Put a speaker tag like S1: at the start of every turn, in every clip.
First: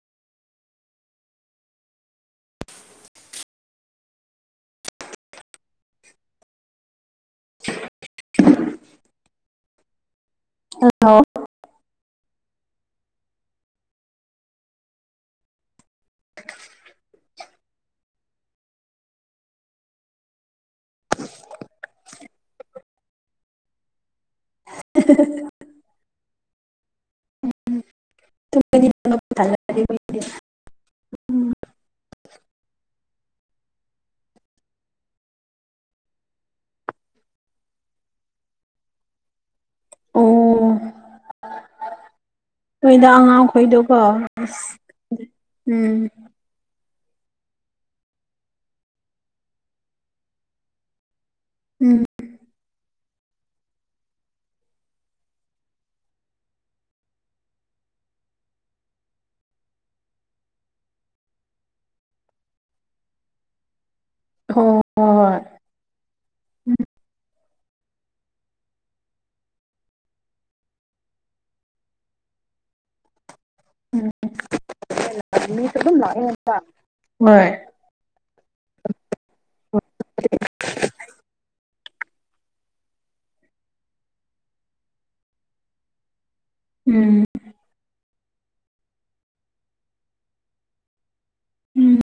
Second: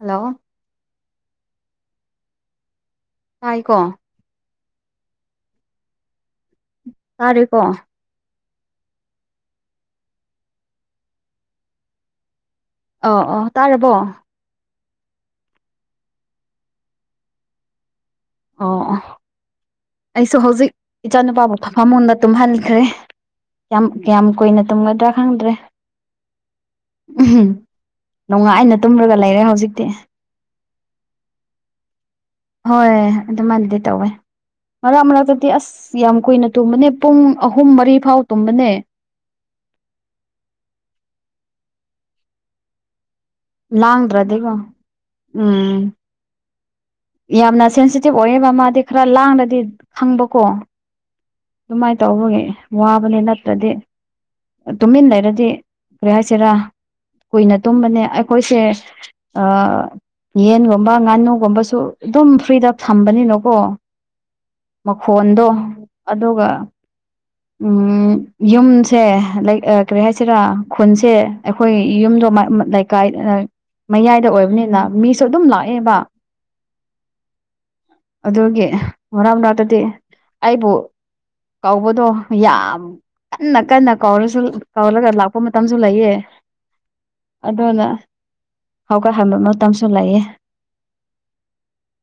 S1: Hello ꯍꯥꯏꯥꯏꯀꯣ ꯇꯥꯔꯦꯀꯣ
S2: ꯎꯟ ꯍꯜꯂꯣ
S1: ꯑ ꯑꯣ ꯇꯥꯔꯕꯣ ꯑꯣ ꯑꯣ ꯑꯩꯁꯨ ꯍꯧꯖꯤꯛ ꯏꯆꯥꯅꯨꯄꯥꯕꯨ ꯐꯐꯝꯗ ꯇꯨꯝꯍꯟꯈ꯭ꯔꯦ꯫ ꯌꯥꯝꯌꯥꯝ ꯀꯌꯥꯝ ꯀꯨꯏꯅ ꯇꯨꯝꯒꯗ꯭ꯔꯥ ꯈꯪꯗ꯭ꯔꯦ ꯎꯝ ꯅꯣꯡꯉꯥ ꯑꯩꯅ ꯇꯨꯝꯔꯒ ꯂꯩꯔꯦ ꯍꯧꯖꯤꯛꯇꯤ ꯍꯣꯏ ꯑꯗꯨꯃꯥꯏꯅꯗꯤ ꯇꯧꯋꯦ ꯃꯔꯛ ꯃꯔꯛꯇꯗꯤ ꯑꯁ ꯌꯥꯝ ꯀꯨꯏꯅ ꯇꯨꯝꯕꯅꯦ ꯄꯨꯡ ꯑꯍꯨꯝ ꯃꯔꯤ ꯐꯥꯎ ꯇꯨꯝꯕꯅꯦ
S2: ꯅꯣꯏꯗ ꯑꯉꯥꯡꯈꯣꯏꯗꯀꯣ ꯑ
S1: ꯂꯥꯡꯗ꯭ꯔꯗꯤꯀꯣ
S2: ꯎꯝ
S1: ꯌꯥꯝꯅ ꯁꯦꯟꯁꯤꯇꯤꯞ ꯑꯣꯏꯌꯦꯕ ꯃꯥꯗꯤ ꯈꯔ ꯂꯥꯡꯂꯗꯤ ꯈꯪꯕꯀꯣ
S2: ꯎꯝ
S1: ꯑꯗꯨꯃꯥꯏꯅ ꯇꯧꯕꯒꯤ ꯋꯥꯕꯅꯤ ꯅꯠꯇ꯭ꯔꯗꯤ ꯇꯨꯝꯃꯤꯟꯅ ꯂꯩꯔꯗꯤ ꯀꯔꯤ ꯍꯥꯏꯁꯤꯔꯥ ꯀꯨꯏꯅ ꯇꯨꯝꯕꯅꯦ ꯑꯩꯈꯣꯏꯁꯦ ꯌꯦꯟꯒꯨꯝꯕ ꯉꯥꯅꯨꯒꯨꯝꯕꯁꯨ ꯑꯗꯨꯝ ꯐ꯭ꯔꯤꯗ ꯊꯝꯕꯅꯤꯅꯀꯣ
S2: ꯍꯣꯏ ꯍꯣꯏ
S1: ꯃꯈꯣꯟꯗꯣ ꯑꯗꯨꯒ ꯌꯨꯝꯁꯦ ꯂꯥꯏꯛ ꯀꯔꯤ ꯍꯥꯏꯁꯤꯔꯥ ꯈꯨꯟꯁꯦ ꯑꯩꯈꯣꯏ ꯌꯨꯝꯗꯣ ꯂꯥꯏꯛ ꯥꯀꯥꯏ ꯑ ꯃꯌꯥꯏꯗ ꯑꯣꯏꯕꯅꯤꯅ ꯃꯤꯁꯨ ꯑꯗꯨꯝ ꯂꯥꯛꯑꯦꯕ
S2: ꯄ ꯅꯣꯌ
S1: ꯑꯗꯨꯒꯤ ꯃꯔꯥꯡ ꯅꯥꯇꯗꯤ ꯑꯩꯕꯨ ꯀꯧꯕꯗꯣ ꯌꯥꯝ ꯀꯟꯅ ꯀꯟꯅ ꯀꯧꯔꯁꯨ ꯀꯧꯔꯒ ꯂꯥꯛꯄ ꯃꯇꯝꯁꯨ ꯂꯩꯌꯦ
S2: ꯎꯝ
S1: ꯑꯗꯨꯅ ꯍꯧꯒꯠꯍꯟꯕ ꯃꯇꯝꯁꯨ ꯂꯩꯌꯦ
S2: ꯎꯝ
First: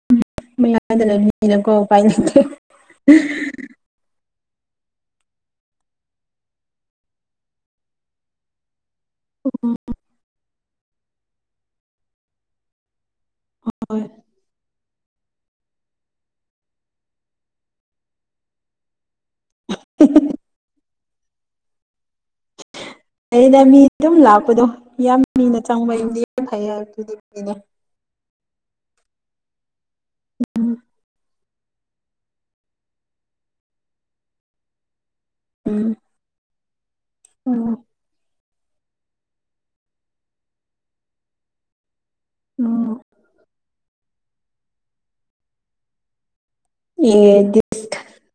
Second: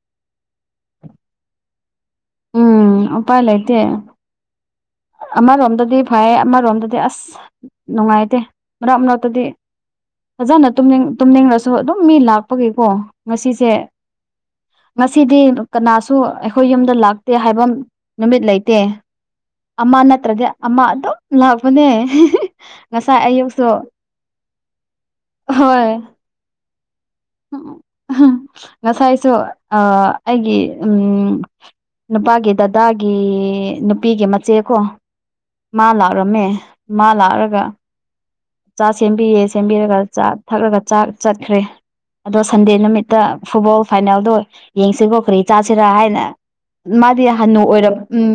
S2: ꯃꯌꯥꯥꯏꯗ ꯂꯩꯅꯤꯅꯀꯣ ꯎꯄꯥꯏ ꯂꯩꯇꯦ
S1: ꯎꯝ ꯎꯄꯥꯏ ꯂꯩꯥꯏꯇꯦ ꯑꯃꯔꯣꯝꯗꯗꯤ ꯐꯩ ꯑꯃꯔꯣꯝꯗꯗꯤ ꯑꯁ ꯅꯨꯡꯉꯥꯏꯇꯦ ꯃꯅꯥꯛꯅꯥ ꯗꯤ ꯐꯖꯅꯅꯤꯡ ꯇꯨꯝꯅꯤꯡꯔꯁꯨ ꯑꯗꯨꯝ ꯃꯤ ꯂꯥꯛꯄꯒꯤꯀꯣ ꯉꯁꯤꯁꯦ ꯉꯁꯤꯗꯤ ꯀꯅꯥꯁꯨ ꯑꯩꯈꯣꯏ ꯌꯨꯝꯗ ꯂꯥꯛ ꯇꯦ ꯍꯥꯏꯕꯝ ꯅꯨꯃꯤꯠ ꯂꯩꯇꯦ ꯑꯃ ꯅꯠꯇ꯭ꯔꯗꯤ ꯑꯃ ꯑꯗꯨꯝ ꯂꯥꯛꯕꯅꯦ
S2: ꯑꯩꯅ ꯃꯤ ꯑꯗꯨꯝ ꯂꯥꯛꯄꯗꯣ ꯌꯥꯝ ꯃꯤꯅ ꯆꯪꯕꯗꯤ ꯌꯥꯝ ꯐꯩ ꯍꯥꯏꯕꯗꯤ
S1: ꯎ ꯎ ꯉꯁꯥꯏꯁꯨ ꯑ ꯑꯩꯒꯤ ꯎꯝ ꯅꯨꯄꯥꯒꯤ ꯗꯗꯥꯒꯤ ꯅꯨꯄꯤꯒꯤ ꯃꯆꯦꯈꯣ ꯃꯥ ꯂꯥꯛꯔꯝꯃꯦ ꯃꯥ ꯂꯥꯛꯔꯒ ꯆꯥ ꯁꯦꯝꯕꯤꯌꯦ ꯁꯦꯝꯕꯤꯔꯒ ꯆꯥ ꯊꯛꯂꯒ ꯆꯥꯛ ꯆꯠꯈ꯭ꯔꯦ ꯑꯗꯣ ꯁꯟꯗꯦ ꯅꯨꯃꯤꯠꯇ ꯐꯨꯠꯕꯣꯜ ꯐꯥꯏꯅꯦꯜꯗꯣ ꯌꯦꯡꯁꯤꯀꯣ ꯀꯔꯤ ꯆꯥꯁꯤꯔꯥ ꯍꯥꯏꯅ ꯃꯥꯗꯤ
S2: ꯑꯦ
S1: ꯍꯟꯅꯨ
S2: ꯗꯤꯁ
S1: ꯑꯣꯏꯔꯕ ꯎꯝ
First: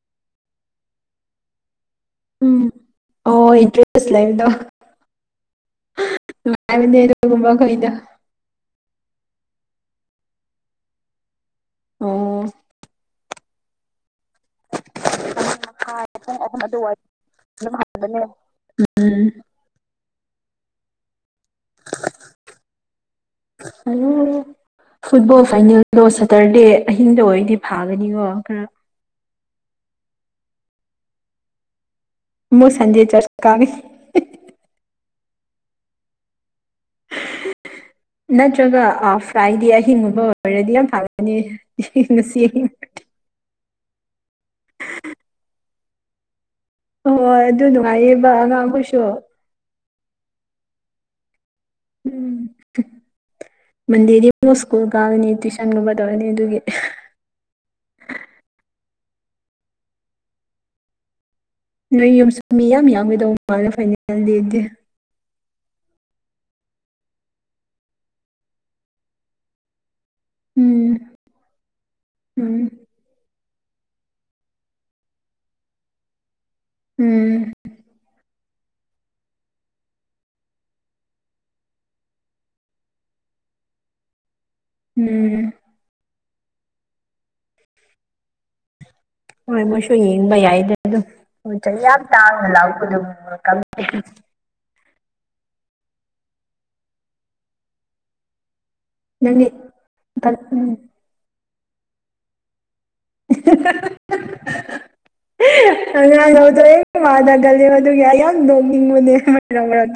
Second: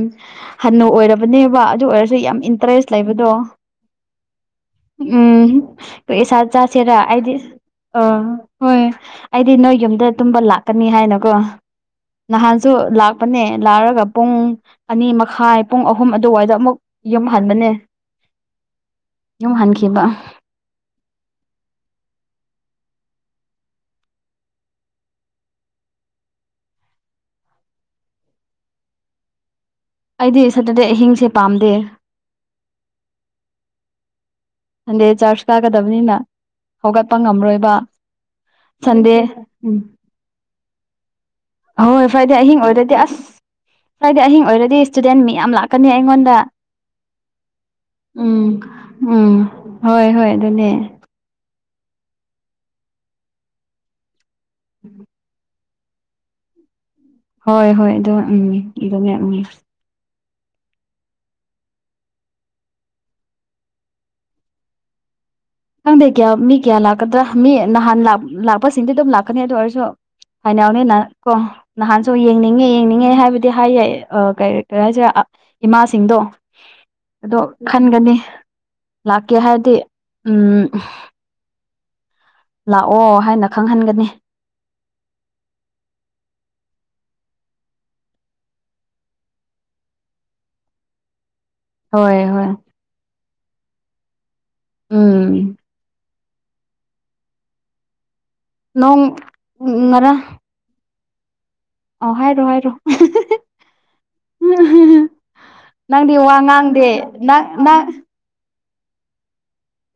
S1: ꯍꯟꯅꯨ ꯑꯣꯏꯔꯕꯅꯦꯕ ꯑꯗꯨ ꯑꯣꯏꯔ ꯁ ꯌꯥꯝ ꯏꯟꯇꯔꯦꯁ ꯂꯩꯕꯗꯣ
S2: ꯐꯁꯂꯗ
S1: ꯎꯝ ꯏꯁꯥ ꯆꯥꯁꯦꯔꯥ
S2: ꯅꯨꯡꯉꯥꯏꯕꯅꯦ
S1: ꯑꯩꯗꯤ
S2: ꯑꯗꯨꯒꯨꯝꯕ ꯑꯩꯈꯣꯏꯗꯣ
S1: ꯑꯥ ꯍꯣꯏ ꯑꯩꯗꯤ ꯅꯣꯏ ꯌꯨꯝꯗ ꯇꯨꯝꯕ ꯂꯥꯛꯀꯅꯤ ꯍꯥꯏꯅꯀꯣ
S2: ꯑꯣ
S1: ꯅꯍꯥꯟꯁꯨ ꯂꯥꯛꯄꯅꯦ ꯂꯥꯛꯑꯒ ꯄꯨꯡ ꯑꯅꯤ ꯃꯈꯥꯏ ꯄꯨꯡ ꯑꯍꯨꯝ
S2: ꯄꯨꯡ
S1: ꯑꯗꯨꯋꯥꯏꯗ
S2: ꯑꯍꯨꯝ
S1: ꯑꯃꯨꯛ
S2: ꯑꯗꯨꯋꯥꯏ
S1: ꯌꯨꯝꯍꯟꯕꯅꯦ
S2: [unintelligible] ꯎꯝ
S1: ꯌꯨꯝ ꯍꯟꯈꯤꯕ [inaudible]
S2: ꯑꯣ ꯐꯨꯠꯕꯣꯜ ꯐꯥꯏꯅꯦꯜꯗꯣ ꯁꯇꯔꯗꯦ ꯑꯍꯤꯡꯗ ꯑꯣꯏꯔꯗꯤ ꯐꯥꯒꯅꯤꯀꯣ ꯈꯔ
S1: ꯑꯩꯗꯤ ꯁꯇꯔꯗꯦ ꯑꯍꯤꯡꯁꯦ ꯄꯥꯝꯗꯦ
S2: ꯃꯣꯏ ꯁꯟꯗꯦ ꯆꯔꯆꯀꯥꯕꯤ
S1: ꯁꯟꯗꯦ ꯆꯥꯔꯆ ꯀꯥꯒꯗꯕꯅꯤꯅ ꯍꯧꯒꯠꯄ ꯉꯝꯔꯣꯏꯕ
S2: ꯅꯠꯇ꯭ꯔꯒ
S1: ꯁꯟꯗꯦ
S2: ꯐ꯭ꯔꯥꯏꯗꯤ
S1: ꯎꯝ
S2: ꯑꯍꯤꯡꯒꯨꯝꯕ ꯑꯣꯏꯔꯗꯤ ꯌꯥꯝ ꯐꯥꯒꯅꯤ
S1: ꯑꯍꯣꯏ ꯐ꯭ꯔꯥꯏꯗꯦ
S2: ꯌꯦꯁꯤ
S1: ꯑꯍꯤꯡ ꯑꯣꯏꯔꯗꯤ ꯑꯁ ꯐ꯭ꯔꯥꯏꯗꯦ ꯑꯍꯤꯡ ꯑꯣꯏꯔꯗꯤ ꯏꯁꯇꯨꯗꯦꯟ ꯃꯤꯌꯥꯝ ꯂꯥꯛꯀꯅꯤ ꯑꯩꯉꯣꯟꯗ
S2: ꯍꯣꯏ ꯍꯣꯏ ꯑꯗꯨ ꯅꯨꯡꯉꯥꯏꯌꯦꯕ
S1: ꯎꯝ
S2: ꯑꯉꯥꯡꯈꯁꯨ
S1: ꯎꯝ ꯍꯣꯏ ꯍꯣꯏ ꯑꯗꯨꯅꯦ
S2: ꯎꯝ ꯃꯟꯦꯗꯤꯁꯀꯨꯜ ꯀꯅꯤ [unintelligible] ꯒꯨꯝꯕ ꯇꯧꯔꯅꯤ ꯑꯗꯨꯒꯤ
S1: ꯍꯣꯏ ꯍꯣꯏ ꯑꯗꯣ ꯎꯝ ꯑꯗꯨꯅꯦ ꯎꯝ
S2: ꯅꯣꯏ ꯌꯨꯝꯁꯨ ꯃꯤ ꯌꯥꯝ ꯌꯥꯝꯒꯗꯧꯕ ꯃꯥꯜꯂꯦ ꯐꯥꯏꯅꯦꯜ [unintelligible] ꯗꯒꯤꯗꯤ
S1: ꯈꯪꯗꯦ ꯀꯌꯥ ꯃꯤ ꯀꯌꯥ ꯂꯥꯛꯀꯗ꯭ꯔꯥ ꯃꯤ ꯅꯍꯥꯟ ꯂꯥꯛ ꯂꯥꯛꯄꯁꯤꯡꯗꯨ ꯗꯨꯝ ꯂꯥꯛꯀꯅꯤ ꯑꯗꯨ ꯑꯣꯏꯔꯁꯨ
S2: ꯎꯝ
S1: ꯐꯥꯏꯅꯦꯜꯅꯤꯅꯀꯣ ꯅꯍꯥꯟꯁꯨ
S2: ꯎꯝ
S1: ꯌꯦꯡꯅꯤꯡꯉꯦ ꯌꯦꯡꯅꯤꯡ ꯉꯦ ꯍꯥꯏꯕꯗꯤ ꯍꯥꯏ ꯑ ꯀꯩ ꯀꯩꯍꯥꯏꯁꯤꯔꯥ ꯑ ꯏꯃꯥꯁꯤꯡꯗꯣ
S2: ꯎꯝ
S1: ꯑꯗꯣ ꯈꯟꯒꯅꯤ ꯂꯥꯛꯀꯦ ꯍꯥꯏꯔꯗꯤ ꯎꯝ ꯂꯥꯛꯑꯣ ꯍꯥꯟꯅ ꯈꯪꯍꯟꯒꯅꯤ
S2: ꯎꯝ ꯍꯣꯏ ꯃꯣꯏꯁꯨ ꯌꯦꯡꯕ ꯌꯥꯏꯗ ꯑꯗꯨꯝ ꯆꯍꯤ ꯌꯥꯝ
S1: ꯍꯣꯏ ꯍꯣꯏ
S2: ꯇꯥꯡꯅ ꯂꯥꯛꯄꯗꯨꯕꯨ ꯋꯥꯜ ꯀꯞꯀꯤ
S1: ꯎꯝ ꯅꯣꯡ
S2: ꯅꯪꯒꯤ
S1: ꯉꯥꯔꯥꯡ
S2: ꯎꯝ
S1: ꯑꯣ ꯍꯥꯏꯔꯣ ꯍꯥꯏꯔꯣ
S2: [unintelligible]
S1: ꯅꯪꯗꯤ
S2: ꯑꯉꯥꯡ
S1: ꯋꯥ
S2: ꯂꯧꯗꯣ ꯑꯩ
S1: ꯉꯥꯡꯗꯦ
S2: ꯃꯥꯅ
S1: ꯅꯪ
S2: ꯒꯜꯂꯦꯕ
S1: ꯅꯪ
S2: ꯑꯗꯨꯒꯤ ꯑꯩ ꯌꯥꯝ ꯅꯣꯡꯅꯤꯡꯕꯅꯦ [unintelligible]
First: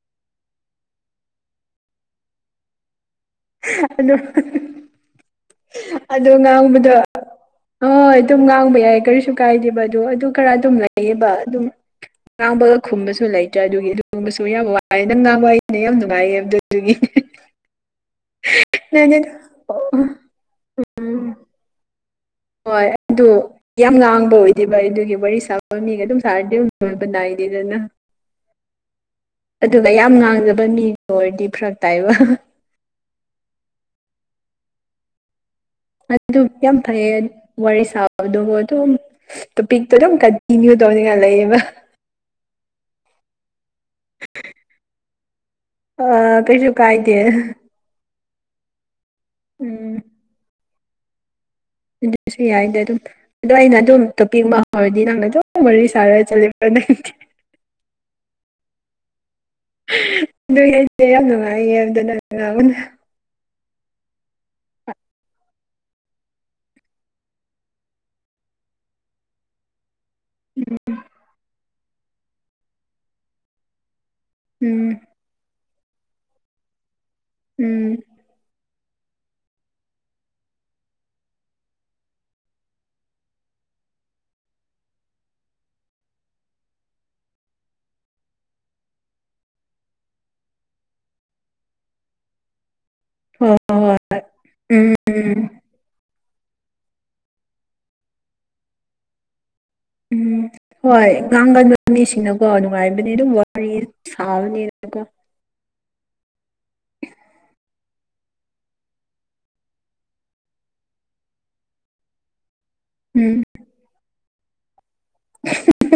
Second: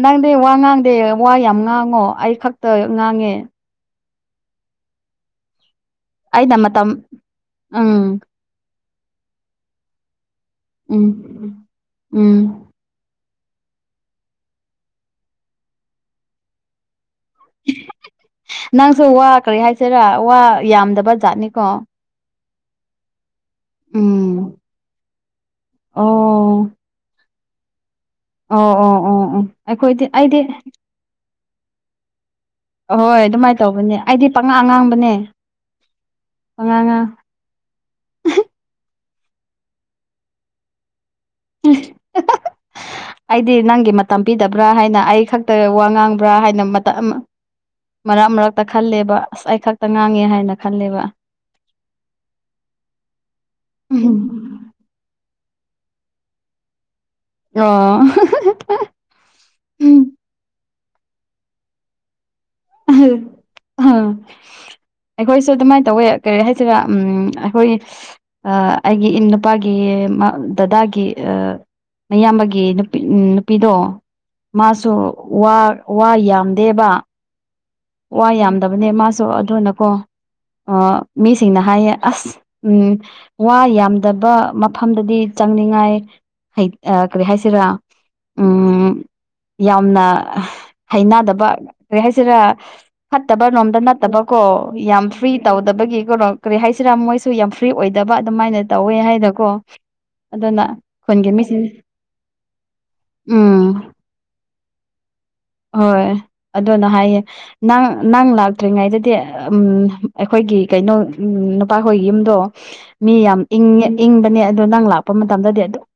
S1: ꯅꯪꯗꯤ ꯋꯥ ꯉꯥꯡꯗꯦ ꯋꯥ ꯌꯥꯝ ꯉꯥꯡꯉꯣ ꯑꯩ ꯈꯛꯇ ꯉꯥꯡꯉꯦ
S2: ꯑꯗꯨ
S1: ꯑꯩꯅ ꯃꯇꯝ
S2: ꯉꯥꯡꯕꯗꯣ ꯍꯣꯏ
S1: ꯎꯝ
S2: ꯑꯗꯨꯝ ꯉꯥꯡꯕ ꯌꯥꯏ ꯀꯔꯤꯁꯨ ꯀꯥꯏꯗꯦꯕ ꯑꯗꯨ ꯑꯗꯨ ꯈꯔ ꯑꯗꯨꯝ
S1: ꯎꯝ
S2: ꯂꯩꯌꯦꯕ ꯑꯗꯨꯝ
S1: ꯎꯝ
S2: ꯉꯥꯡꯕ ꯈꯨꯝꯕꯁꯨ ꯂꯩꯇ꯭ꯔꯦ ꯑꯗꯨꯒꯤ ꯑꯗꯨꯒꯨꯝꯕꯁꯨ ꯌꯥꯝ ꯋꯥꯏꯑꯦ ꯅꯪ ꯉꯥꯡꯕꯏꯅꯦ ꯌꯥꯝ ꯅꯨꯡꯉꯥꯏꯌꯦ ꯑꯗꯨꯗꯨꯒꯤ
S1: ꯅꯪꯁꯨ ꯋꯥ ꯀꯔꯤ ꯍꯥꯏꯁꯤꯔꯥ ꯋꯥ ꯌꯥꯝꯗꯕ ꯖꯥꯠꯅꯤꯀꯣ
S2: ꯍꯣꯏ ꯑꯗꯨ ꯌꯥꯝ ꯉꯥꯡꯕ
S1: ꯎꯝ
S2: ꯑꯣꯏꯗꯦꯕ ꯑꯩ ꯑꯗꯨꯒꯤ ꯋꯥꯔꯤ ꯁꯥꯕ ꯃꯤꯒ ꯑꯗꯨꯝ ꯁꯥꯔꯗꯤꯕ
S1: ꯑꯣ
S2: ꯂꯣꯏꯕ ꯅꯥꯏꯗꯦꯗꯅ
S1: ꯑꯣ ꯑꯣ ꯑꯣ ꯑꯣ
S2: ꯑꯗꯨꯒ
S1: ꯑꯩꯈꯣꯏꯗꯤ
S2: ꯌꯥꯝ
S1: ꯑꯩꯗꯤ
S2: ꯉꯥꯡꯗꯕ ꯃꯤꯒ ꯑꯣꯏꯔꯗꯤ ꯐꯔꯛ ꯇꯥꯏꯕ
S1: ꯑꯍꯣꯏ ꯑꯗꯨꯃꯥꯏꯅ ꯇꯧꯕꯅꯦ ꯑꯩꯗꯤ ꯄꯥꯉꯥ ꯑ꯫ꯉꯥꯡꯕꯅꯦ
S2: ꯑꯗꯨ ꯌꯥꯝ ꯐꯩꯌꯦ ꯋꯥꯔꯤ ꯁꯥ ꯑꯗꯨꯕꯨ ꯑꯗꯨꯝ ꯇꯣꯄꯤꯛꯇꯣ ꯑꯗꯨꯝ ꯀꯟꯇꯤꯅ꯭ꯌꯨ ꯇꯧꯅꯤꯡꯉꯥꯏ ꯂꯩꯌꯦꯕ
S1: ꯑꯩꯗꯤ ꯅꯪꯒꯤ ꯃꯇꯝ ꯄꯤꯗꯕ꯭ꯔꯥ ꯍꯥꯏꯅ ꯑꯩ ꯈꯛ ꯋꯥ
S2: ꯑꯥ
S1: ꯉꯥꯡꯕ꯭ꯔꯥ ꯍꯥꯏꯅ
S2: ꯀꯩꯁꯨ
S1: ꯃꯇꯝ
S2: ꯀꯥꯏꯗꯦ
S1: ꯑꯃ ꯃꯔꯛ ꯃꯔꯛꯇ ꯈꯜꯂꯦꯕ ꯑꯁ ꯑꯩ ꯈꯛꯇ
S2: ꯎꯝ
S1: ꯉꯥꯡꯉꯦ ꯍꯥꯏꯅ ꯈꯜꯂꯦꯕ
S2: ꯑꯗꯨꯁꯨ ꯌꯥꯏꯗ ꯑꯗꯨꯝ ꯑꯗꯣ ꯑꯩꯅ ꯑꯗꯨꯝ ꯇꯣꯄꯤꯛꯃꯥ ꯍꯧꯔꯗꯤ ꯅꯪꯅ ꯗꯨꯝ ꯋꯥꯔꯤ ꯁꯥꯔꯦ ꯆꯠꯂꯦꯕ [unintelligible]
S1: ꯑꯣ
S2: ꯑꯗꯨ ꯑꯩꯁꯦ ꯌꯥꯝ ꯅꯨꯡꯉꯥꯏꯌꯦ ꯑꯝꯇ ꯅꯪ ꯉꯥꯡꯉꯨꯅꯦ
S1: [unintelligible] ꯑꯩꯈꯣꯏꯁꯨ ꯑꯗꯨꯃꯥꯏꯅ ꯇꯧꯋꯦ ꯀꯔꯤ ꯍꯥꯏꯁꯤꯔꯥ ꯎꯝ ꯑꯩꯈꯣꯏ ꯑ ꯑꯩꯒꯤ ꯏꯟ ꯅꯨꯄꯥꯒꯤ ꯗꯥꯗꯥꯒꯤ ꯃꯌꯥꯝꯕꯒꯤ ꯅꯨꯄꯤ ꯅꯨꯄꯤꯗꯣ
S2: ꯎꯝ
S1: ꯃꯥꯁꯨ ꯋꯥ ꯋꯥ ꯌꯥꯝꯗꯦꯕ
S2: ꯎꯝ
S1: ꯋꯥ ꯌꯥꯝꯗꯕꯅꯦ ꯃꯥꯁꯨ ꯑꯗꯨꯅꯀꯣ ꯑ ꯃꯤꯁꯤꯡꯅ ꯍꯥꯏꯌꯦ ꯑꯁ ꯎꯝ ꯋꯥ ꯌꯥꯝꯗꯕ ꯃꯐꯝꯗꯗꯤ ꯆꯪꯅꯤꯡꯉꯥꯏ ꯂꯩ ꯑ ꯀꯔꯤ ꯍꯥꯏꯁꯤꯔꯥ ꯎꯝ ꯌꯥꯝꯅ ꯍꯩꯅꯗꯕ ꯀꯔꯤ ꯍꯥꯏꯁꯤꯔꯥ ꯐꯠꯇꯕ
S2: ꯍꯣꯏ
S1: ꯔꯣꯝꯗ
S2: ꯍꯣꯏ ꯍꯣꯏ
S1: ꯅꯠꯇꯕꯀꯣ ꯌꯥꯝ
S2: ꯎꯝ
S1: ꯐ꯭ꯔꯤ
S2: ꯎꯝ
S1: ꯇꯧꯗꯕꯒꯤ ꯀꯩꯅꯣ ꯀꯔꯤ ꯍꯥꯏꯁꯤꯔꯥ ꯃꯣꯏ ꯌꯥꯝ ꯐ꯭ꯔꯤ ꯑꯣꯏꯗꯕ ꯑꯗꯨꯃꯥꯏꯅ ꯇꯧꯋꯦ ꯍꯥꯏꯅꯀꯣ
S2: ꯎꯝ
S1: ꯑꯗꯨꯅ
S2: ꯍꯣꯏ
S1: ꯈꯨꯟꯒꯤ ꯃꯤꯁꯤꯡ
S2: ꯉꯥꯡꯒꯟꯕ ꯃꯤꯁꯤꯡꯅꯀꯣ ꯅꯨꯡꯉꯥꯏꯕꯅꯦ ꯑꯗꯨꯝ ꯋꯥꯔꯤ
S1: ꯎꯝ
S2: ꯁꯥꯕꯅꯤꯅꯀꯣ
S1: ꯍꯣꯏ ꯑꯗꯨꯅ ꯍꯥꯏꯌꯦ ꯅꯪ ꯅꯪ ꯂꯥꯛꯇ꯭ꯔꯤꯉꯩꯗꯗꯤ ꯎꯝ ꯑꯩꯈꯣꯏꯒꯤ ꯀꯩꯅꯣ ꯎꯝ ꯅꯨꯄꯥꯈꯣꯏꯒꯤ ꯌꯨꯝꯗꯣ ꯃꯤ
S2: ꯎꯝ
S1: ꯌꯥꯝ ꯏꯪꯉꯦ ꯏꯪꯕꯅꯦ ꯑꯗꯣ ꯅꯪ ꯂꯥꯛꯄ ꯃꯇꯝꯗꯗꯤ ꯑꯗꯨꯝ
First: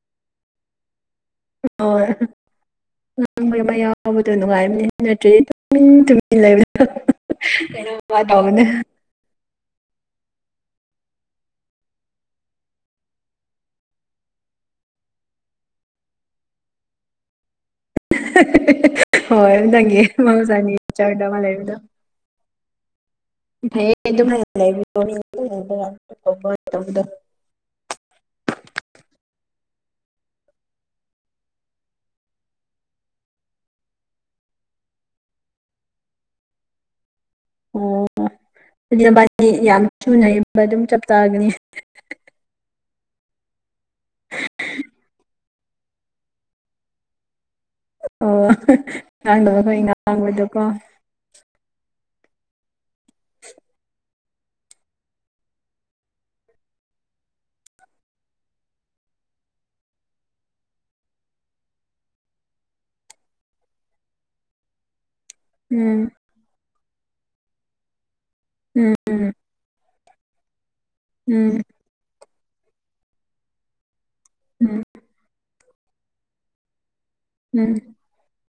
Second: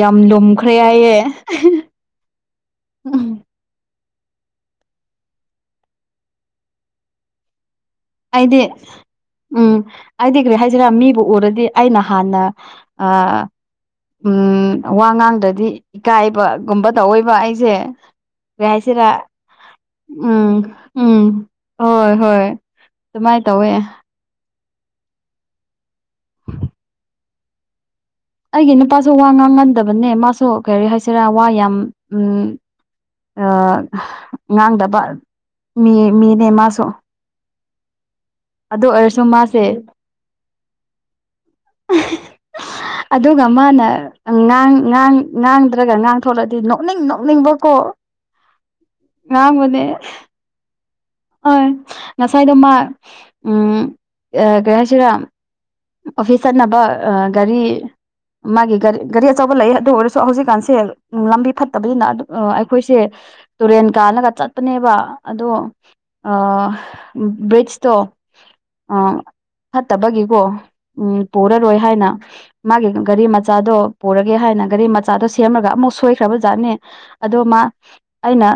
S1: ꯌꯥꯝ ꯂꯨꯝꯈ꯭ꯔꯦ ꯍꯥꯏꯌꯦ
S2: [inaudible] [unintelligible] ꯅꯨꯡꯉꯥꯏꯕꯅꯦ ꯅꯠꯇ꯭ꯔꯦꯗꯤ ꯇꯨꯃꯤꯟ ꯇꯨꯃꯤꯟ ꯂꯩꯕꯗꯣ [unintelligible]
S1: ꯑꯗꯦ ꯎꯝ ꯑꯩꯗꯤ ꯀꯔꯤ ꯍꯥꯏꯁꯤꯔꯥ ꯃꯤꯕꯨ ꯎꯔꯗꯤ ꯑꯩꯅ ꯍꯥꯟꯅ ꯑ ꯎꯝ ꯋꯥ ꯉꯥꯡꯗꯔꯗꯤ ꯏꯀꯥꯏꯕ ꯒꯨꯝꯕ ꯇꯧꯏꯕ ꯑꯩꯁꯦ ꯀꯔꯤ ꯍꯥꯏꯁꯤꯔꯥ
S2: ꯍꯣꯏ ꯅꯪꯒꯤ ꯃꯍꯧꯁꯥ
S1: ꯎꯝ_ꯎꯝ
S2: ꯅꯦꯆꯔꯗ ꯑꯃ ꯂꯩꯕꯗꯣ
S1: ꯍꯣꯏ_ ꯍꯣꯏ ꯑꯗꯨꯃꯥꯏꯅ ꯇꯧꯋꯦ
S2: ꯑꯗꯨ ꯂꯩꯕꯤꯔꯣꯗꯣ
S1: ꯑꯩꯒꯤ ꯅꯨꯄꯥꯁꯨ ꯋꯥ ꯉꯥꯡꯍꯟꯗꯕꯅꯦ ꯃꯥꯁꯨ ꯀꯔꯤꯔꯤ ꯍꯥꯏꯁꯤꯔꯥ ꯋꯥ ꯌꯥꯝ ꯎꯝ ꯑ ꯉꯥꯡꯗꯕ ꯃꯤ ꯃꯤꯅꯦ ꯃꯥꯁꯨ ꯑꯗꯨ
S2: ꯑꯣ
S1: ꯑꯣꯏꯔꯁꯨ
S2: ꯕꯥꯅꯤ
S1: ꯃꯥꯁꯦ
S2: ꯌꯥꯝ ꯊꯨꯅꯩ ꯑꯗꯨꯝ ꯆꯞ ꯆꯥꯒꯅꯤ
S1: ꯑꯗꯨꯒ ꯃꯥꯅ ꯉꯥꯡ ꯉꯥꯡ ꯉꯥꯡꯗ꯭ꯔꯒ ꯉꯥꯡꯊꯣꯛꯂꯗꯤ ꯅꯣꯛꯅꯤꯡ ꯅꯣꯛꯅꯤꯡꯕꯀꯣ
S2: ꯑꯣ ꯉꯥꯡꯗꯕꯈꯣꯏ
S1: ꯉꯥꯡꯕꯅꯦ
S2: ꯉꯥꯡꯕꯗꯣꯀꯣ
S1: ꯍꯣꯏ ꯉꯁꯥꯏꯗꯣ ꯃꯥ ꯎꯝ ꯀꯩ ꯍꯥꯏꯁꯤꯔꯥ ꯑꯣꯐꯤꯁ ꯆꯠꯅꯕ ꯒꯥꯔꯤ ꯃꯥꯒꯤ ꯒꯥꯔꯤ ꯒꯥꯔꯤ ꯑꯆꯧꯕ ꯂꯩ ꯑꯗꯨ ꯑꯣꯏꯔꯁꯨ ꯍꯧꯖꯤꯛꯀꯥꯟꯁꯦ ꯎꯝ ꯂꯝꯕꯤ ꯐꯠꯇꯕꯗꯨꯅ ꯑꯗꯨ ꯑꯩꯈꯣꯏꯁꯦ ꯇꯨꯔꯦꯟ ꯀꯥꯟꯂꯒ ꯆꯠꯄꯅꯦꯕ ꯑꯗꯣ
S2: ꯎꯝ
S1: ꯑ ꯕ꯭ꯔꯤꯖꯇꯣ
S2: ꯎꯝ
S1: ꯐꯠꯇꯕꯒꯤꯀꯣ ꯎꯝ ꯄꯨꯔꯔꯣꯏ ꯍꯥꯏꯅ ꯃꯥꯒꯤ ꯒꯥꯔꯤ ꯃꯆꯥꯗꯣ ꯄꯨꯔꯒꯦ ꯍꯥꯏꯅ
S2: ꯎꯝ
S1: ꯒꯥꯔꯤ ꯃꯆꯥꯗꯣ ꯁꯦꯝꯃꯒ ꯑꯃꯨꯛ ꯁꯣꯏꯈ꯭ꯔꯕ ꯖꯥꯠꯅꯦ ꯑꯗꯣ ꯃꯥ
S2: ꯎꯝ ꯎꯝ
S1: ꯑꯩꯅ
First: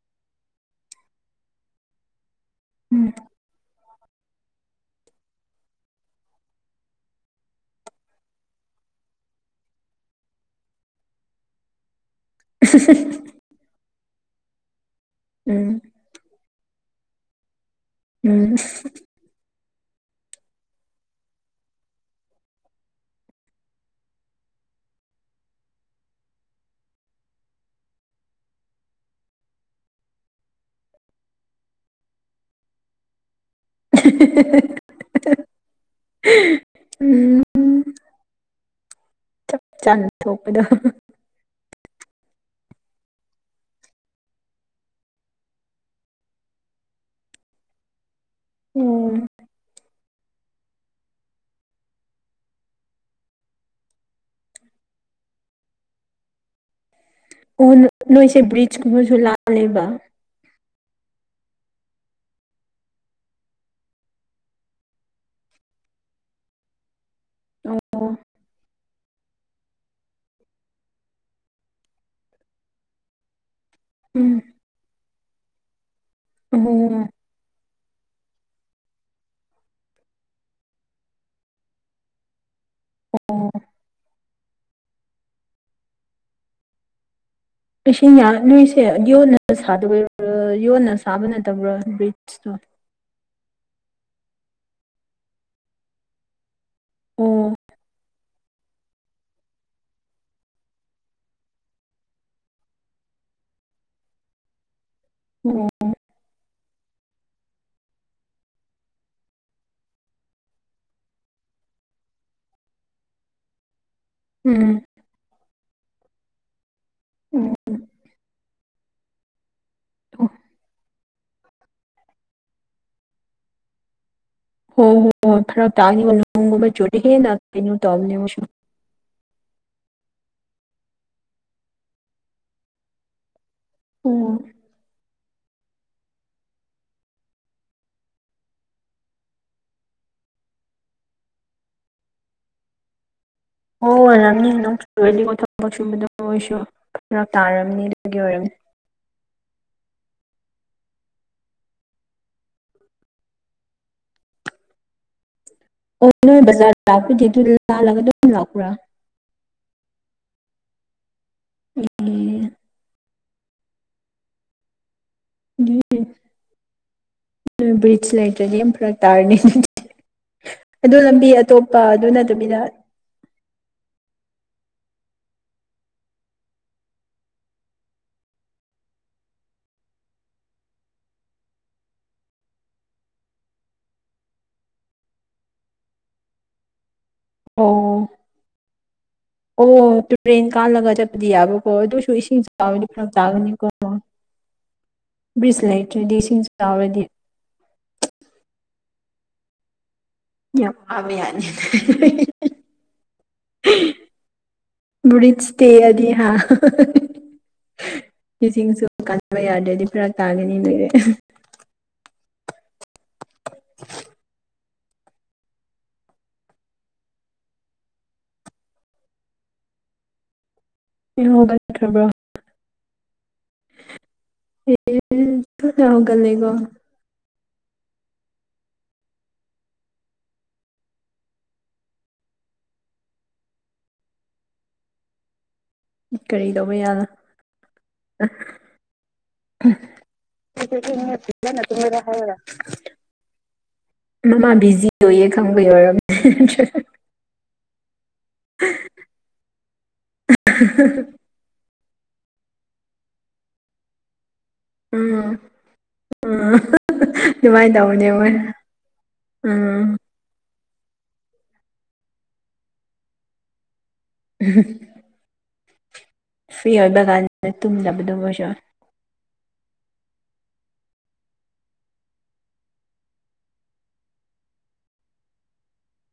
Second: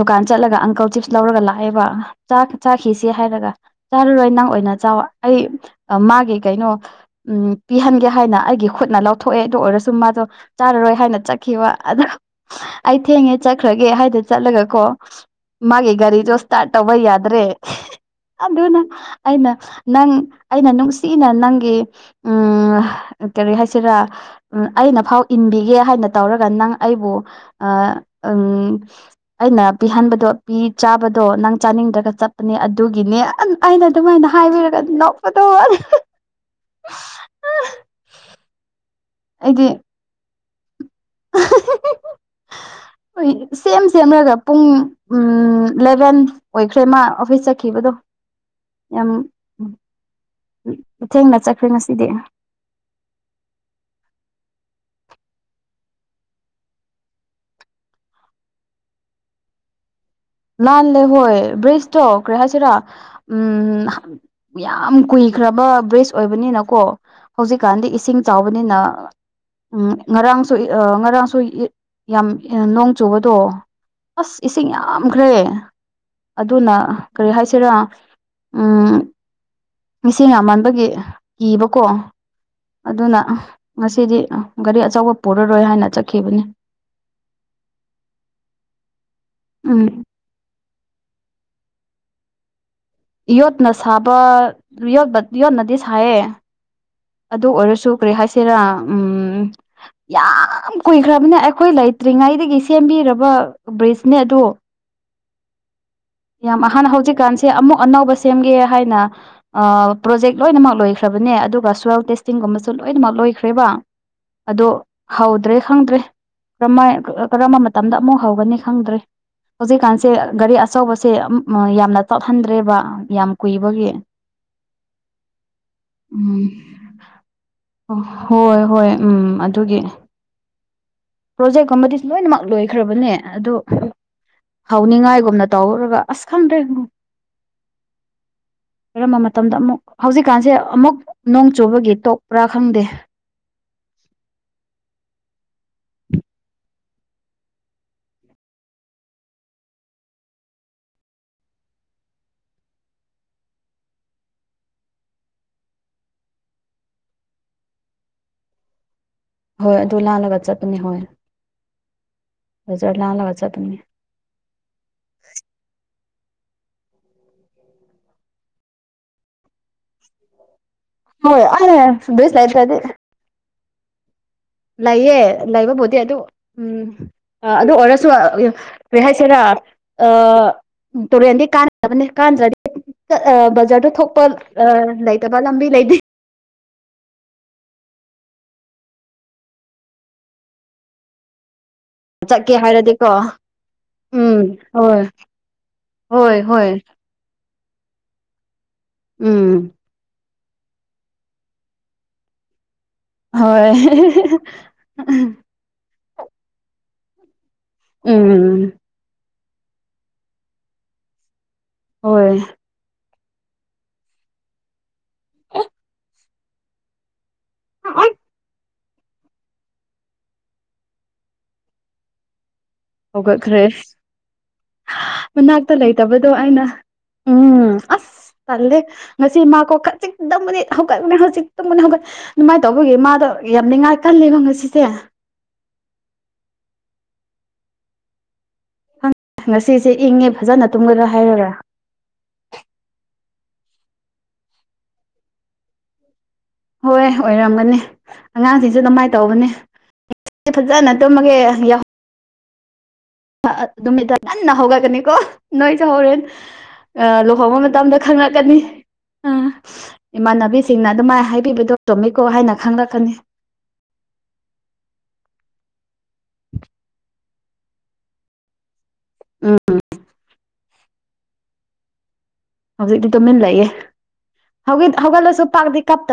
S1: ꯗꯨꯀꯥꯟ ꯆꯠꯂꯒ ꯑꯪꯀꯜ ꯆꯤꯞꯁ ꯂꯧꯔꯒ ꯂꯥꯛꯑꯦꯕ ꯆꯥ
S2: ꯎꯝ
S1: ꯆꯥꯈꯤꯁꯤ ꯍꯥꯏꯔꯒ ꯆꯥꯔꯔꯣꯏ ꯅꯪ ꯑꯣꯏꯅ ꯆꯥꯎ ꯑꯩ ꯃꯥꯒꯤ ꯀꯩꯅꯣ ꯎꯝ ꯄꯤꯍꯟꯒꯦ ꯍꯥꯏꯅ ꯑꯩꯒꯤ ꯈꯨꯠꯅ ꯂꯧꯊꯣꯛꯑꯦ ꯑꯗꯨ ꯑꯣꯏꯔꯁꯨ ꯃꯥꯗꯣ ꯆꯥꯔꯔꯣꯏ ꯍꯥꯏꯅ ꯆꯠꯈꯤꯕ ꯑꯗ ꯑꯩ ꯊꯦꯡꯉꯦ ꯆꯠꯈ꯭ꯔꯒꯦ ꯍꯥꯏꯗꯅ ꯆꯠꯂꯒ ꯀꯣ ꯃꯥꯒꯤ ꯒꯥꯔꯤꯗꯣ ꯏꯁꯇꯥꯔꯠ ꯇꯧꯕ ꯌꯥꯗ꯭ꯔꯦ
S2: ꯎꯝ
S1: ꯑꯗꯨꯅ ꯑꯩꯅ ꯅꯪ ꯑꯩꯅ ꯅꯨꯡ ꯁꯤꯅ ꯅꯪꯒꯤ ꯎꯝ ꯀꯔꯤ ꯍꯥꯏꯁꯤꯔꯥ ꯎꯝ ꯑꯩꯅ ꯐꯥꯎ ꯏꯟꯕꯤꯒꯦ ꯍꯥꯏꯅ ꯇꯧꯔꯒ ꯅꯪ ꯑꯩꯕꯨ ꯑ ꯎꯝ ꯑꯩꯅ ꯄꯤꯍꯟꯕꯗꯣ ꯄꯤ ꯆꯥꯕꯗꯣ ꯅꯪ ꯆꯥꯅꯤꯡꯗ꯭ꯔꯒ ꯆꯠꯄꯅꯦ ꯑꯗꯨꯒꯤꯅꯦ ꯑꯩꯅ ꯑꯗꯨꯃꯥꯏꯅ ꯍꯥꯏꯕꯤꯔꯒ ꯑꯗꯨ ꯅꯣꯛꯄꯗꯣ
S2: ꯎꯝ ꯆꯞ ꯆꯥꯅ ꯊꯣꯛꯄꯗ
S1: ꯍꯣꯏ ꯁꯦꯝ ꯁꯦꯝꯔꯒ ꯄꯨꯡ ꯎꯝ ꯏꯂꯚꯦꯟ ꯑꯣꯏꯈ꯭ꯔꯦꯃ ꯑꯣꯐꯤꯁ ꯆꯠꯈꯤꯕꯗꯣ ꯌꯥꯝ
S2: ꯎꯝ
S1: ꯊꯦꯡꯅ ꯆꯠꯈ꯭ꯔꯦ ꯉꯁꯤꯗꯤ
S2: ꯑꯣ ꯅꯣꯏꯁꯦ ꯕ꯭ꯔꯤꯖꯀꯨꯝꯕꯁꯨ ꯂꯥꯜꯂꯦꯕ
S1: ꯂꯥꯟ ꯂꯩꯦ ꯍꯣꯏ ꯭ ꯕꯔꯤꯖꯇ ꯀꯦꯔꯤ ꯍꯩꯁꯤꯔꯥ ꯎꯝ ꯌꯥꯝ ꯀꯨꯏꯈ꯭ꯔꯕ ꯕ꯭ꯔꯤꯖ ꯑꯣꯏꯕꯅꯤꯅꯀꯣ ꯍꯧꯖꯤꯛꯀꯥꯟꯗꯤ
S2: ꯑꯣ
S1: ꯏꯁꯤꯡ ꯆꯥꯎꯕꯅꯤꯅ ꯎꯝ ꯉꯔꯥꯡꯁꯨ ꯑ ꯉꯔꯥꯡꯁꯨ ꯏ ꯌꯥꯝ ꯅꯣꯡ ꯆꯨꯕꯗꯣ
S2: ꯎꯝ
S1: ꯑꯁ ꯏꯁꯤꯡ ꯌꯥꯝꯈ꯭ꯔꯦ ꯑꯗꯨꯅ
S2: ꯑꯣ
S1: ꯀꯔꯤ ꯍꯥꯏꯁꯤꯔꯣ ꯎꯝ ꯃꯤꯁꯤꯡ ꯌꯥꯝꯟꯕꯒꯤ ꯀꯤꯕꯀꯣ ꯑꯗꯨꯅ
S2: ꯑꯣ
S1: ꯉꯁꯤꯗꯤ ꯒꯥꯔꯤ ꯑꯆꯧꯕ ꯄꯨꯔꯔꯣꯏ ꯍꯥꯏꯅ ꯆꯠꯈꯤꯕꯅꯤ
S2: ꯂꯤꯁꯤꯡ ꯌꯥ ꯅꯣꯏꯁꯦ ꯌꯣꯟꯅ
S1: ꯎꯝ
S2: ꯁꯥꯗꯣꯏ꯭ꯔꯥ ꯌꯣꯟꯅ ꯁꯥꯕ ꯅꯠꯇꯕ꯭ꯔꯥ ꯕ꯭ꯔꯤꯖꯇꯣ
S1: ꯌꯣꯠꯅ ꯁꯥꯕ ꯌꯣꯠꯅꯗꯤ ꯁꯥꯏꯌꯦ ꯑꯗꯨ
S2: ꯑꯣ
S1: ꯑꯣꯏꯔꯁꯨ ꯀꯔꯤ ꯍꯥꯏꯁꯤꯔꯥ ꯎꯝ ꯌꯥꯝ ꯀꯨꯏꯈ꯭ꯔꯕꯅꯦ ꯑꯩꯈꯣꯏ ꯂꯩꯇ꯭ꯔꯤꯉꯩꯗꯒꯤ ꯁꯦꯝꯕꯤꯔꯕ ꯕ꯭ꯔꯤꯖꯅꯦ ꯑꯗꯣ
S2: [unintelligible]
S1: ꯌꯥꯝ ꯑꯍꯥꯟꯅ ꯍꯧꯖꯤꯛꯀꯥꯟꯁꯦ ꯑꯃꯨꯛ ꯑꯅꯧꯕ ꯁꯦꯝꯒꯦ ꯍꯥꯏꯅ ꯑ ꯄ꯭ꯔꯣꯖꯦꯛ ꯂꯣꯏꯅꯃꯛ ꯂꯣꯏꯈ꯭ꯔꯕꯅꯦ ꯑꯗꯨꯒ ꯁꯣꯏꯜ ꯇꯦꯁꯇꯤꯡꯒꯨꯝꯕꯁꯨ ꯂꯣꯏꯅꯃꯛ ꯂꯣꯏꯈ꯭ꯔꯦꯕ ꯑꯗꯣ ꯍꯧꯗ꯭ꯔꯦ ꯈꯪꯗ꯭ꯔꯦ ꯀꯔꯝꯃꯥꯏ
S2: ꯎꯝ ꯍꯣ
S1: ꯀꯔꯝꯕ ꯃꯇꯝꯗ ꯑꯃꯨꯛ ꯍꯧꯒꯅꯤ ꯈꯪꯗ꯭ꯔꯤ ꯍꯧꯖꯤꯛꯀꯥꯟꯁꯦ ꯒꯥꯔꯤ ꯑꯁ__ ꯑꯆꯧꯕꯁꯦ ꯌꯥꯝꯅ ꯊꯧꯍꯟꯗ꯭ꯔꯦꯕ ꯌꯥꯝ ꯀꯨꯏꯕꯒꯤ
S2: ꯍꯣ ꯍꯣ ꯍꯣ ꯐꯔꯛ ꯇꯥꯒꯤꯕ
S1: ꯎꯝ
S2: ꯅꯣꯡꯒꯨꯝꯕ ꯆꯨꯔꯗꯤ ꯍꯦꯟꯅ ꯀꯩꯅꯣ ꯇꯧꯕꯅꯤ꯫
S1: ꯍꯣꯏ ꯍꯣꯏ ꯎꯝ ꯑꯗꯨꯒꯤ ꯄ꯭ꯔꯣꯖꯦꯛ ꯀꯨꯝꯕꯗꯤꯁꯤ ꯂꯣꯏꯅꯃꯛ ꯂꯣꯏꯈ꯭ꯔꯕꯅꯦ ꯑꯗꯨ
S2: ꯎꯝ
S1: ꯍꯧꯅꯤꯡꯉꯥꯏꯒꯨꯝꯅ ꯇꯧꯔꯒ ꯑꯁ ꯈꯪꯗ꯭ꯔꯦ ꯀꯔꯝꯕ ꯃꯇꯝꯗ ꯑꯃꯨꯛ ꯍꯧꯖꯤꯛꯀꯥꯟꯁꯦ ꯑꯃꯨꯛ ꯅꯣꯡ ꯆꯨꯕꯒꯤ ꯇꯣꯛꯄ꯭ꯔꯥ ꯈꯪꯗꯦ
S2: ꯍꯣꯏ ꯑꯣꯏꯔꯝꯅꯤ ꯅꯣꯡ ꯆꯨꯔꯗꯤ ꯊꯕꯛ ꯁꯨꯕꯗꯣ ꯃꯣꯏꯁꯨ ꯐꯔꯛ ꯇꯥꯔꯝꯅꯤ ꯑꯗꯨꯒꯤ ꯑꯣꯏꯔꯝꯅꯤ ꯑꯣ ꯅꯣꯏ ꯕꯖꯥꯔꯗ ꯂꯥꯛꯄꯗꯤ ꯑꯗꯨ ꯂꯥꯜꯂꯒ ꯑꯗꯨꯝ ꯂꯥꯛꯄ꯭ꯔꯥ
S1: ꯍꯣꯏ ꯑꯗꯨ ꯂꯥꯜꯂꯒ ꯆꯠꯄꯅꯦ ꯍꯣꯏ
S2: ꯑꯦ
S1: ꯕꯖꯥꯔ ꯂꯥꯜꯂꯒ ꯆꯠꯄꯅꯦ
S2: ꯎꯝ ꯕ꯭ꯔꯤꯖ ꯂꯩꯇ꯭ꯔꯗꯤ ꯌꯥꯝ ꯐꯔꯛ ꯇꯥꯔꯅꯤ ꯑꯗꯨ ꯂꯝꯕꯤ
S1: ꯍꯣꯏ
S2: ꯑꯇꯣꯞꯄ
S1: ꯑꯩꯅ
S2: ꯑꯗꯨ
S1: ꯕꯦꯁ
S2: ꯅꯠꯇꯕꯤꯗ
S1: ꯂꯩꯇ꯭ꯔꯗꯤ ꯂꯩꯌꯦ ꯂꯩꯕꯕꯨꯗꯤ ꯑꯗꯨ ꯎꯝ ꯑ ꯑꯗꯨ ꯑꯣꯏꯔꯁꯨ ꯀꯩ ꯍꯥꯏꯁꯦꯔꯥ ꯑ ꯇꯧꯔꯦꯟꯗꯤ ꯀꯥꯅꯗꯔ꯭ꯕꯅꯤ [unintelligible] ꯕꯖꯥꯔꯗ ꯊꯣꯛꯄ ꯑ ꯂꯩꯇꯕ ꯂꯝꯕꯤ ꯂꯩꯇꯦ
S2: ꯑꯣ ꯑꯣ ꯇꯨꯔꯦꯟ ꯀꯥꯜꯂꯒ ꯆꯠꯄꯗꯤ ꯌꯥꯕꯀꯣ ꯑꯗꯨꯁꯨ ꯏꯁꯤꯡ
S1: ꯆꯠꯀꯦ
S2: ꯆꯥꯎꯔꯗꯤ
S1: ꯍꯥꯏꯔꯗꯤꯀꯣ
S2: ꯐꯔꯛ ꯇꯥꯒꯅꯤꯀꯣ
S1: ꯎꯝ ꯍꯣꯏ
S2: ꯕꯔ꯭ꯤꯁ ꯂꯩꯇ꯭ꯔꯗꯤ
S1: ꯍꯣꯏ
S2: ꯏꯁꯤꯡꯁꯨ
S1: ꯍꯣꯏ
S2: ꯆꯥꯎꯔꯗꯤ
S1: ꯎꯝ
S2: ꯉꯥ ꯐꯥꯕ ꯌꯥꯅꯤ
S1: ꯍꯣꯏ
S2: ꯕ꯭ꯔꯤꯖ ꯇꯦꯛꯑꯗꯤ ꯍꯥ [unintelligible]
S1: ꯎꯝ
S2: ꯃꯤꯁꯤꯡꯁꯨ [unintelligible] ꯀꯥꯟꯕ ꯌꯥꯗ꯭ꯔꯗꯤ ꯐꯔꯛ ꯇꯥꯒꯅꯤ ꯂꯣꯏꯔꯦ [unintelligible]
S1: ꯍꯣꯏ
S2: [inaudible]
S1: ꯑꯦ ꯑꯁ
S2: ꯍꯧꯒꯠꯈꯔ꯭ꯕꯣ
S1: ꯍꯧꯒꯠꯈ꯭ꯔꯦ
S2: ꯎꯝ
S1: ꯃꯅꯥꯛꯇ
S2: ꯊꯨꯅ
S1: ꯂꯩꯇꯕꯗꯣ
S2: ꯍꯧꯒꯠꯂꯦꯀꯣ
S1: ꯑꯩꯅ ꯎꯝ ꯑꯁ ꯇꯜꯂꯦ ꯉꯁꯤ ꯃꯥꯀꯣ ꯈꯖꯤꯛ ꯇꯨꯝꯃꯅꯤ ꯍꯧꯒꯠ ꯍꯧꯖꯤꯛ ꯇꯨꯝꯃꯅꯤ ꯍꯧꯒꯠ ꯃꯥꯏꯅ ꯇꯧꯕꯒꯤ ꯃꯥꯗꯣ ꯌꯥꯝ ꯅꯤꯡꯉꯥꯏ ꯀꯜꯂꯦꯕ ꯉꯁꯤꯁꯦ
S2: ꯀꯔꯤ ꯇꯧꯕ ꯌꯥꯔꯣꯏ
S1: ꯉꯁꯤꯁꯦ ꯏꯪꯉꯦ ꯐꯖꯅ ꯇꯨꯝꯂꯔ ꯍꯥꯏꯔꯒ
S2: ꯊꯗ ꯍꯥꯏꯒ ꯃꯃꯥ ꯕꯤꯖꯤ ꯑꯣꯏꯌꯦ ꯈꯪꯕꯩ ꯑꯣꯏꯔꯝꯅꯤ ꯅꯠꯇ꯭ꯔ
S1: ꯍꯣꯏ ꯑꯣꯏꯔꯝꯒꯅꯤ ꯑꯉꯥꯡꯁꯤꯡꯁꯨ ꯑꯗꯨꯃꯥꯏꯅ ꯇꯧꯕꯅꯦ ꯐꯖꯅ ꯇꯨꯝꯃꯒꯦ ꯌꯥꯎ ꯅꯨꯃꯤꯠꯇ ꯉꯟꯅ ꯍꯧꯒꯠꯀꯅꯤꯀꯣ
S2: ꯎꯝ
S1: ꯅꯣꯏꯁꯨ ꯍꯣꯔꯦꯟ
S2: ꯎꯝ
S1: ꯑ ꯂꯨꯍꯣꯡꯕ
S2: ꯑꯗꯨꯃꯥꯏꯅ
S1: ꯃꯇꯝꯗ
S2: ꯇꯧꯕꯅꯦ ꯃꯣꯏ
S1: ꯈꯪꯂꯛꯀꯅꯤ ꯑ
S2: ꯎꯝ
S1: ꯏꯃꯥꯟꯅꯕꯤꯁꯤꯡꯅ ꯑꯗꯨꯃꯥꯏꯅ ꯍꯥꯏꯕꯤꯕꯗꯣ ꯆꯣꯝꯃꯤꯀꯣ ꯍꯥꯏꯅ ꯈꯪꯂꯛꯀꯅꯤ
S2: ꯎꯝ ꯐ꯭ꯔꯤ ꯑꯣꯏꯕ ꯀꯥꯟꯗ ꯇꯨꯝꯗꯕꯗꯨ ꯃꯣꯏꯁꯨ
S1: ꯎꯝ [unintelligible] ꯍꯧꯖꯤꯛꯇꯤ ꯇꯨꯃꯤꯟ ꯂꯩꯑꯦ ꯍꯧ ꯍꯧꯒꯠꯂꯁꯨ ꯄꯥꯛ ꯀꯞ